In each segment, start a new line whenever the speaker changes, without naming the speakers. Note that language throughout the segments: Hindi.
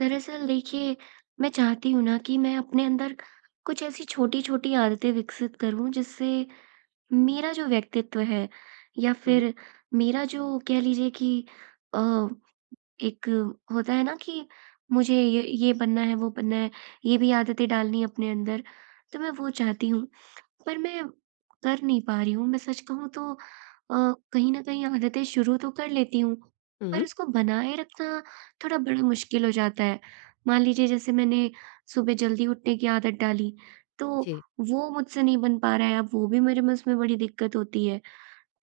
दरअसल देखिए, मैं चाहती हूँ ना कि मैं अपने अंदर कुछ ऐसी छोटी-छोटी आदतें विकसित करूँ जिससे मेरा जो व्यक्तित्व है या
हुँ,
फिर मेरा जो कह लीजिए कि अ एक होता है ना कि मुझे ये बनना है, वो बनना है, ये भी आदतें डालनी है अपने अंदर, तो मैं वो चाहती हूँ। पर मैं कर नहीं पा रही हूँ। मैं सच कहूँ तो कहीं न कहीं आदतें शुरू तो कर लेती हूँ,
हुँ,
पर उसको बनाए रखना थोड़ा बड़ा मुश्किल हो जाता है। मान लीजिए जैसे मैंने सुबह जल्दी उठने की आदत डाली, तो
जी।
वो मुझसे नहीं बन पा रहा है, अब वो भी मेरे में उसमें बड़ी दिक्कत होती है।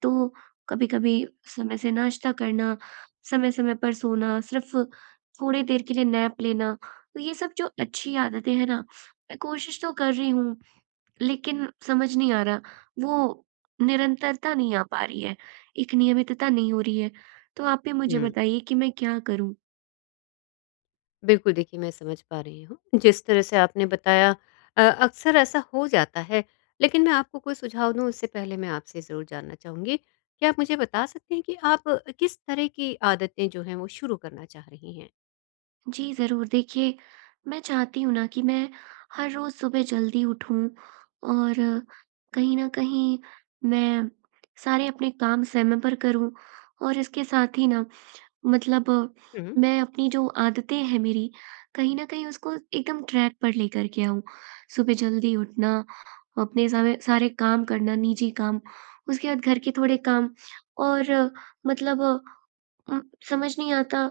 तो कभी-कभी समय से नाश्ता करना, समय-समय पर सोना, सिर्फ़ थोड़ी देर के लिए नैप लेना, तो ये सब जो अच्छी आदतें हैं ना, मैं कोशिश तो कर रही हूँ, लेकिन समझ नहीं आ रहा, वो निरंतरता नहीं आ पा रही है, एक नियमितता नहीं हो रही है। तो आप ही मुझे
हुँ,
बताइए कि मैं क्या करूँ?
बिल्कुल देखिए मैं समझ पा रही हूँ, जिस तरह से आपने बताया अक्सर ऐसा हो जाता है। लेकिन मैं आपको कोई सुझाव दूँ उससे पहले मैं आपसे ज़रूर जानना चाहूँगी, क्या आप मुझे बता सकते हैं कि आप किस तरह की आदतें जो हैं वो शुरू करना चाह रही हैं?
जी, ज़रूर। देखिए, मैं चाहती हूँ ना कि मैं हर रोज़ सुबह जल्दी उठूँ और कहीं न कहीं मैं सारे अपने काम समय पर करूँ और इसके साथ ही ना मतलब
हुँ,
मैं अपनी जो आदतें हैं मेरी, कहीं न कहीं उसको एकदम ट्रैक पर लेकर के आऊँ। सुबह जल्दी उठना, अपने सारे सारे काम करना, निजी काम, उसके बाद घर के थोड़े काम और मतलब उम, समझ नहीं आता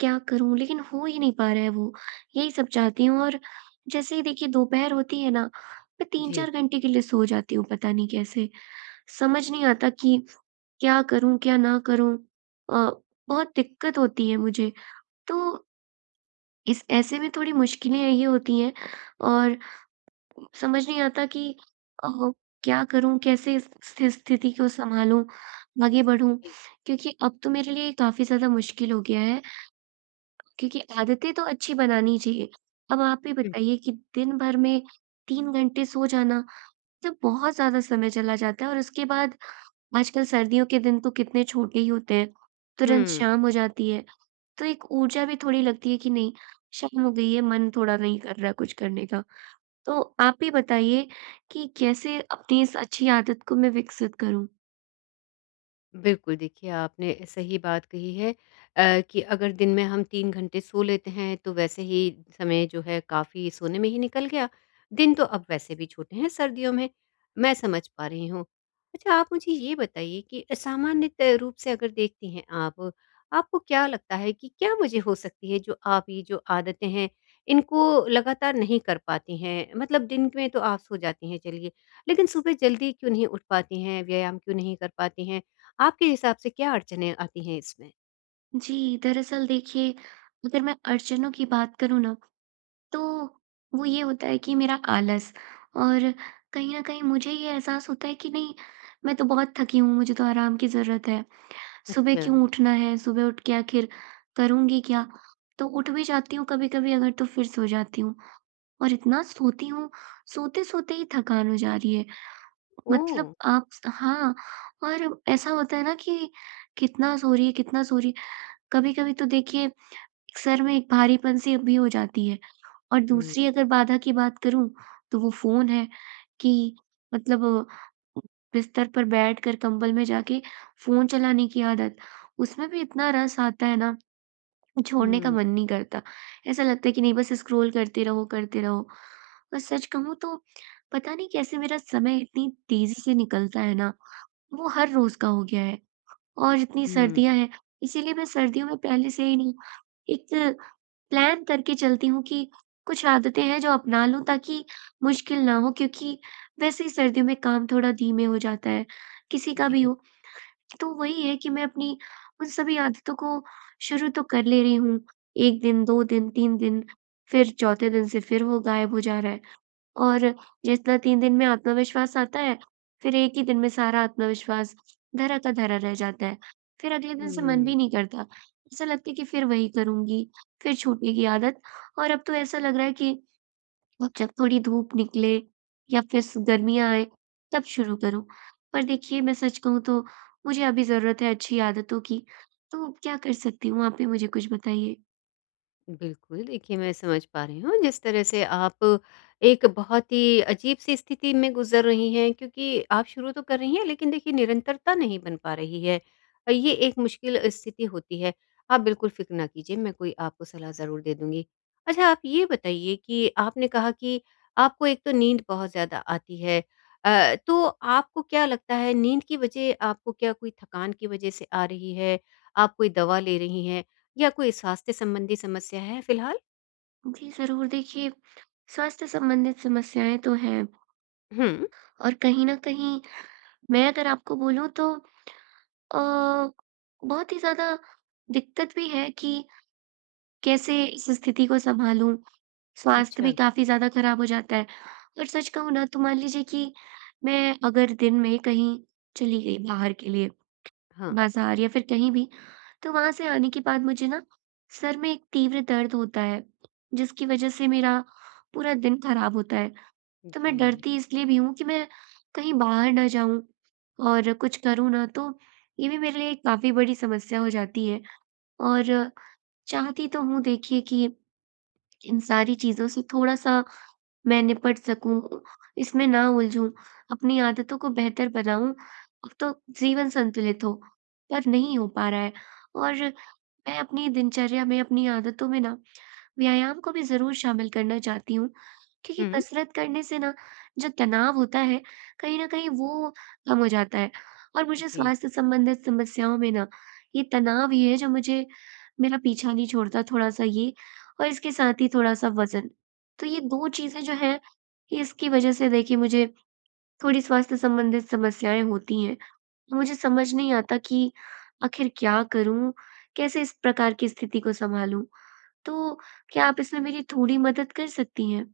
क्या करूँ? लेकिन हो ही नहीं पा रहा है वो, यही सब चाहती हूँ और जैसे ही देखिए दोपहर होती है ना, मैं
जी।
3-4 घंटे के लिए सो जाती हूँ पता नहीं कैसे। समझ नहीं आता कि क्या करूँ, क्या ना करूँ? अ, बहुत दिक्कत होती है मुझे। तो इस ऐसे में थोड़ी मुश्किलें ये होती हैं और समझ नहीं आता कि अ, क्या करूँ? कैसे इस स्थिति को सँभालूँ, आगे बढ़ूँ? क्योंकि अब तो मेरे लिए काफ़ी ज़्यादा मुश्किल हो गया है क्योंकि आदतें तो अच्छी बनानी चाहिए। अब आप ही
हुँ,
बताइए कि दिन भर में 3 घंटे सो जाना, तो बहुत ज़्यादा समय चला जाता है और उसके बाद आजकल सर्दियों के दिन तो कितने छोटे ही होते हैं, तुरंत
हुँ।
शाम हो जाती है। तो एक ऊर्जा भी थोड़ी लगती है कि नहीं, शाम हो गई है, मन थोड़ा नहीं कर रहा कुछ करने का। तो आप ही बताइए कि कैसे अपनी इस अच्छी आदत को मैं विकसित करूँ?
बिल्कुल, देखिए आपने सही बात कही है कि अगर दिन में हम 3 घंटे सो लेते हैं, तो वैसे ही समय जो है काफ़ी सोने में ही निकल गया। दिन तो अब वैसे भी छोटे हैं सर्दियों में, मैं समझ पा रही हूँ। अच्छा आप मुझे ये बताइए कि सामान्यतः रूप से अगर देखती हैं आप, आपको क्या लगता है कि क्या वजह हो सकती है जो आप ये जो आदतें हैं, इनको लगातार नहीं कर पाती हैं? मतलब दिन में तो आप सो जाती हैं चलिए, लेकिन सुबह जल्दी क्यों नहीं उठ पाती हैं, व्यायाम क्यों नहीं कर पाती हैं? आपके हिसाब से क्या अड़चनें आती हैं इसमें?
जी, दरअसल देखिए, अगर मैं अड़चनों की बात करूँ ना तो वो ये होता है कि मेरा आलस और कहीं न कहीं मुझे ये एहसास होता है कि नहीं, मैं तो बहुत थकी हूँ, मुझे तो आराम की ज़रूरत है। सुबह
अच्छा,
क्यों उठना है? सुबह उठ के आखिर करूँगी क्या? तो उठ भी जाती हूँ कभी-कभी अगर तो फिर सो जाती हूँ और इतना सोती हूँ, सोते-सोते ही थकान हो जा रही है।
ओह!
मतलब आप स हाँ, और ऐसा होता है ना कि कितना सो रही है, कितना सो रही है। कभी-कभी तो देखिए सर में एक भारीपन-सी भी हो जाती है। और
हुँ,
दूसरी अगर बाधा की बात करूँ, तो वो फ़ोन है कि मतलब बिस्तर पर बैठकर कंबल में जाके फ़ोन चलाने की आदत, उसमें भी इतना रस आता है ना, छोड़ने का
हुँ,
मन नहीं करता। ऐसा लगता है कि नहीं बस स्क्रॉल करते रहो, करते रहो। और सच कहूँ तो पता नहीं कैसे मेरा समय इतनी तेज़ी से निकलता है ना, वो हर रोज़ का हो गया है। और इतनी
हुँ,
सर्दियाँ हैं, इसीलिए मैं सर्दियों में पहले से ही ना एक प्लान करके चलती हूँ कि कुछ आदतें हैं जो अपना लूँ ताकि मुश्किल ना हो क्योंकि वैसे ही सर्दियों में काम थोड़ा धीमे हो जाता है, किसी का भी
जी,
हो। तो वही है कि मैं अपनी उन सभी आदतों को शुरू तो कर ले रही हूँ, 1 दिन, 2 दिन, 3 दिन, फिर चौथे दिन से फिर वो गायब हो जा रहा है। और जितना 3 दिन में आत्मविश्वास आता है, फिर एक ही दिन में सारा आत्मविश्वास धरा का धरा रह जाता है। फिर अगले दिन से मन भी
हुँ।
नहीं करता। ऐसा लगता है कि फिर वही करूँगी, फिर छूटेगी आदत और अब तो ऐसा लग रहा है कि अब जब थोड़ी धूप निकले या फिर स गर्मियाँ आएँ, तब शुरू करूँ। पर देखिए, मैं सच कहूँ तो मुझे अभी ज़रूरत है अच्छी आदतों की, तो क्या कर सकती हूँ? आप ही मुझे कुछ बताइए।
बिल्कुल, देखिए मैं समझ पा रही हूँ जिस तरह से आप एक बहुत ही अजीब-सी स्थिति में गुज़र रही हैं क्योंकि आप शुरू तो कर रही हैं लेकिन देखिए निरंतरता नहीं बन पा रही है। ये एक मुश्किल स्थिति होती है। आप बिल्कुल फ़िक्र ना कीजिए, मैं कोई आपको सलाह ज़रूर दे दूँगी। अच्छा आप ये बताइए कि आपने कहा कि आपको एक तो नींद बहुत ज़्यादा आती है तो आपको क्या लगता है नींद की वजह आपको क्या कोई थकान की वजह से आ रही है? आप कोई दवा ले रही हैं? या कोई स्वास्थ्य संबंधी समस्या है फिलहाल?
जी, ज़रूर। देखिए, स्वास्थ्य संबंधित समस्याएँ तो हैं
हुँ।
और कहीं न कहीं मैं अगर आपको बोलूँ तो अ, बहुत ही ज़्यादा दिक्कत भी है कि कैसे इस स्थिति को सँभालूँ। स्वास्थ्य
अच्छा।
भी काफ़ी ज़्यादा खराब हो जाता है और सच कहूँ ना तो मान लीजिए कि मैं अगर दिन में कहीं चली गई बाहर के लिए,
हाँ।
बाज़ार या फिर कहीं भी, तो वहाँ से आने के बाद मुझे ना सर में एक तीव्र दर्द होता है, जिसकी वज़ह से मेरा पूरा दिन खराब होता है। तो मैं
जी।
डरती इसलिए भी हूँ कि मैं कहीं बाहर ना जाऊँ और कुछ करूँ ना तो ये भी मेरे लिए काफ़ी बड़ी समस्या हो जाती है। और चाहती तो हूँ देखिए कि इन सारी चीज़ों से थोड़ा-सा मैं निपट सकूँ, इसमें ना उलझूँ, अपनी आदतों को बेहतर बनाऊँ तो जीवन संतुलित हो, पर नहीं हो पा रहा है। और मैं अपनी दिनचर्या में, अपनी आदतों में ना व्यायाम को भी ज़रूर शामिल करना चाहती हूँ, क्योंकि
हुँ।
कसरत करने से ना जो तनाव होता है, कहीं न कहीं वो कम हो जाता है और मुझे
जी।
स्वास्थ्य संबंधित समस्याओं में ना ये तनाव ही है जो मुझे मेरा पीछा नहीं छोड़ता थोड़ा-सा ये और इसके साथ ही थोड़ा-सा वज़न। तो ये 2 चीज़ें जो हैं, इसकी वज़ह से देखिए मुझे थोड़ी स्वास्थ्य संबंधित समस्याएँ होती हैं। मुझे समझ नहीं आता कि आखिर क्या करूँ? कैसे इस प्रकार की स्थिति को सँभालूँ? तो क्या आप इसमें मेरी थोड़ी मदद कर सकती हैं?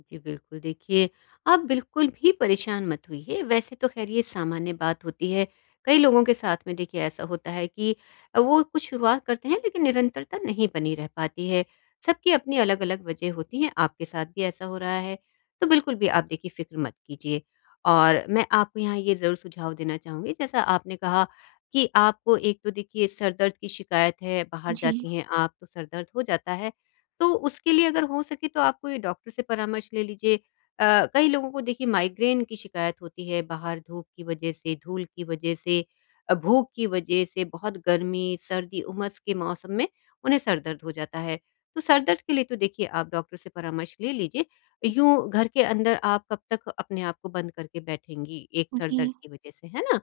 जी बिल्कुल, देखिए आप बिल्कुल भी परेशान मत होइए, वैसे तो ख़ैर ये सामान्य बात होती है। कई लोगों के साथ में देखिए ऐसा होता है कि वो कुछ शुरुआत करते हैं लेकिन निरंतरता नहीं बनी रह पाती है। सबकी अपनी अलग-अलग वजह होती हैं, आपके साथ भी ऐसा हो रहा है, तो बिल्कुल भी आप देखिए फ़िक्र मत कीजिए। और मैं आपको यहाँ ये ज़रूर सुझाव देना चाहूँगी जैसा आपने कहा कि आपको एक तो देखिए सर दर्द की शिकायत है, बाहर
जी,
जाती हैं आप तो सर दर्द हो जाता है। तो उसके लिए अगर हो सके तो आप कोई डॉक्टर से परामर्श ले लीजिए। कई लोगों को देखिए माइग्रेन की शिकायत होती है बाहर धूप की वजह से, धूल की वजह से, भूख की वजह से, बहुत गर्मी, सर्दी, उमस के मौसम में उन्हें सर दर्द हो जाता है। तो सर दर्द के लिए तो देखिए आप डॉक्टर से परामर्श ले लीजिए। यूँ घर के अंदर आप कब तक अपने आप को बंद करके बैठेंगी एक सर
जी,
दर्द की वजह से, है ना?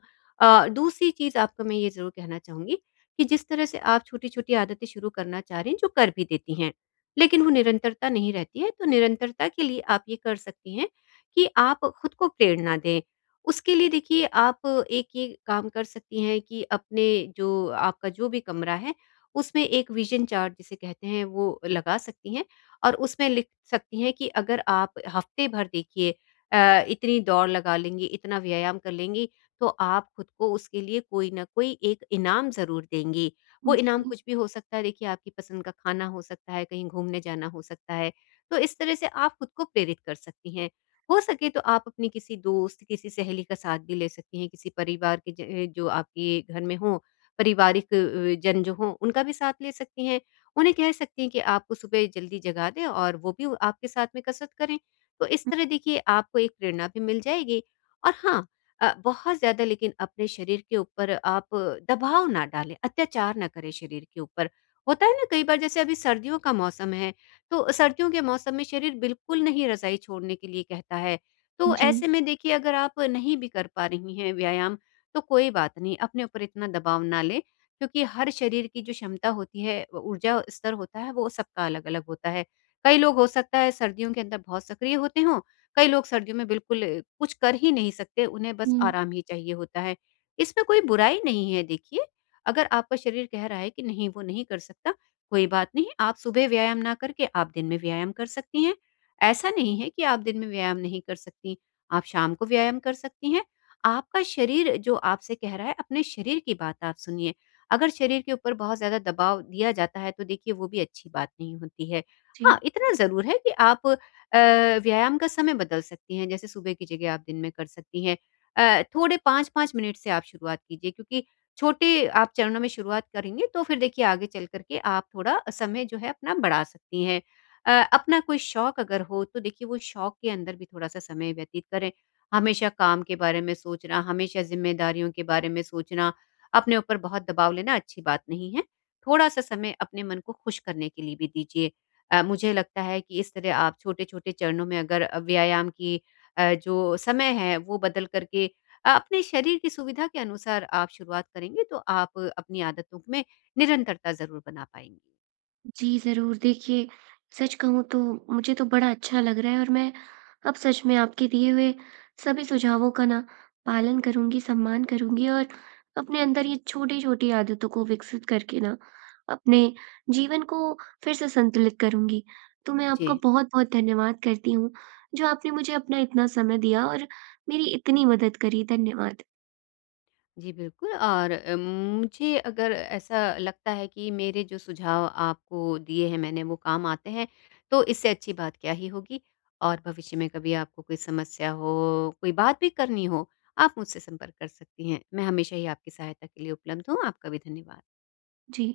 दूसरी चीज़ आपको मैं ये ज़रूर कहना चाहूँगी कि जिस तरह से आप छोटी-छोटी आदतें शुरू करना चाह रही हैं, जो कर भी देती हैं। लेकिन वो निरंतरता नहीं रहती है, तो निरंतरता के लिए आप ये कर सकती हैं कि आप खुद को प्रेरणा दें। उसके लिए देखिए आप एक ये काम कर सकती हैं कि अपने जो आपका जो भी कमरा है, उसमें एक विज़न चार्ट जिसे कहते हैं वो लगा सकती हैं और उसमें लिख सकती हैं कि अगर आप हफ़्ते भर देखिए इतनी दौड़ लगा लेंगी, इतना व्यायाम कर लेंगी, तो आप खुद को उसके लिए कोई न कोई एक इनाम ज़रूर देंगी। वो इनाम
जी,
कुछ भी हो सकता है देखिए आपकी पसंद का खाना हो सकता है, कहीं घूमने जाना हो सकता है। तो इस तरह से आप खुद को प्रेरित कर सकती हैं। हो सके तो आप अपने किसी दोस्त, किसी सहेली का साथ भी ले सकती हैं, किसी परिवार के ज जो आपके घर में हों, पारिवारिक जन जो हों, उनका भी साथ ले सकती हैं। उन्हें कह सकती हैं कि आपको सुबह जल्दी जगा दें और वो भी आपके साथ में कसरत करें। तो इस तरह देखिए आपको एक प्रेरणा भी मिल जाएगी और हाँ, बहुत ज़्यादा लेकिन अपने शरीर के ऊपर आप दबाव ना डालें, अत्याचार ना करें शरीर के ऊपर। होता है ना कई बार जैसे अभी सर्दियों का मौसम है, तो सर्दियों के मौसम में शरीर बिल्कुल नहीं रज़ाई छोड़ने के लिए कहता है। तो
जी,
ऐसे में देखिए अगर आप नहीं भी कर पा रही हैं व्यायाम, तो कोई बात नहीं, अपने ऊपर इतना दबाव ना लें, क्योंकि हर शरीर की जो क्षमता होती है, वो ऊर्जा स्तर होता है, वो सबका अलग-अलग होता है। कई लोग हो सकता है सर्दियों के अंदर बहुत सक्रिय होते हों कई लोग सर्दियों में बिल्कुल कुछ कर ही नहीं सकते, उन्हें बस
हुँ।
आराम ही चाहिए होता है। इसमें कोई बुराई नहीं है देखिए, अगर आपका शरीर कह रहा है कि नहीं वो नहीं कर सकता, कोई बात नहीं आप सुबह व्यायाम ना करके आप दिन में व्यायाम कर सकती हैं। ऐसा नहीं है कि आप दिन में व्यायाम नहीं कर सकती, आप शाम को व्यायाम कर सकती हैं। आपका शरीर जो आपसे कह रहा है, अपने शरीर की बात आप सुनिए। अगर शरीर के ऊपर बहुत ज़्यादा दबाव दिया जाता है तो देखिए वो भी अच्छी बात नहीं होती है।
जी।
हाँ, इतना ज़रूर है कि आप अ, व्यायाम का समय बदल सकती हैं, जैसे सुबह की जगह आप दिन में कर सकती हैं। थोड़े 5-5 मिनट से आप शुरुआत कीजिए क्योंकि छोटे आप चरणों में शुरुआत करेंगे तो फिर देखिए आगे चल कर के आप थोड़ा समय जो है अपना बढ़ा सकती हैं। अ, अपना कोई शौक अगर हो तो देखिए वो शौक के अंदर भी थोड़ा-सा समय व्यतीत करें। हमेशा काम के बारे में सोचना, हमेशा ज़िम्मेदारियों के बारे में सोचना, अपने ऊपर बहुत दबाव लेना अच्छी बात नहीं है। थोड़ा-सा समय अपने मन को खुश करने के लिए भी दीजिए। मुझे लगता है कि इस तरह आप छोटे-छोटे चरणों में अगर व्यायाम की जो समय है वो बदल करके अपने शरीर की सुविधा के अनुसार आप शुरुआत करेंगे तो आप अपनी आदतों में निरंतरता ज़रूर बना पाएँगी।
जी, ज़रूर। देखिए, सच कहूँ तो मुझे तो बड़ा अच्छा लग रहा है और मैं अब सच में आपके दिए हुए सभी सुझावों का ना पालन करूँगी, सम्मान करूँगी और अपने अंदर ये छोटी-छोटी आदतों को विकसित करके ना अपने जीवन को फिर से संतुलित करूँगी। तो मैं
जी।
आपका बहुत-बहुत धन्यवाद करती हूँ, जो आपने मुझे अपना इतना समय दिया और मेरी इतनी मदद करी। धन्यवाद।
जी, बिल्कुल और मुझे अगर ऐसा लगता है कि मेरे जो सुझाव आपको दिए हैं मैंने वो काम आते हैं, तो इससे अच्छी बात क्या ही होगी? और भविष्य में कभी आपको कोई समस्या हो, कोई बात भी करनी हो, आप मुझसे संपर्क कर सकती हैं। मैं हमेशा ही आपकी सहायता के लिए उपलब्ध हूँ, आपका भी धन्यवाद।
जी।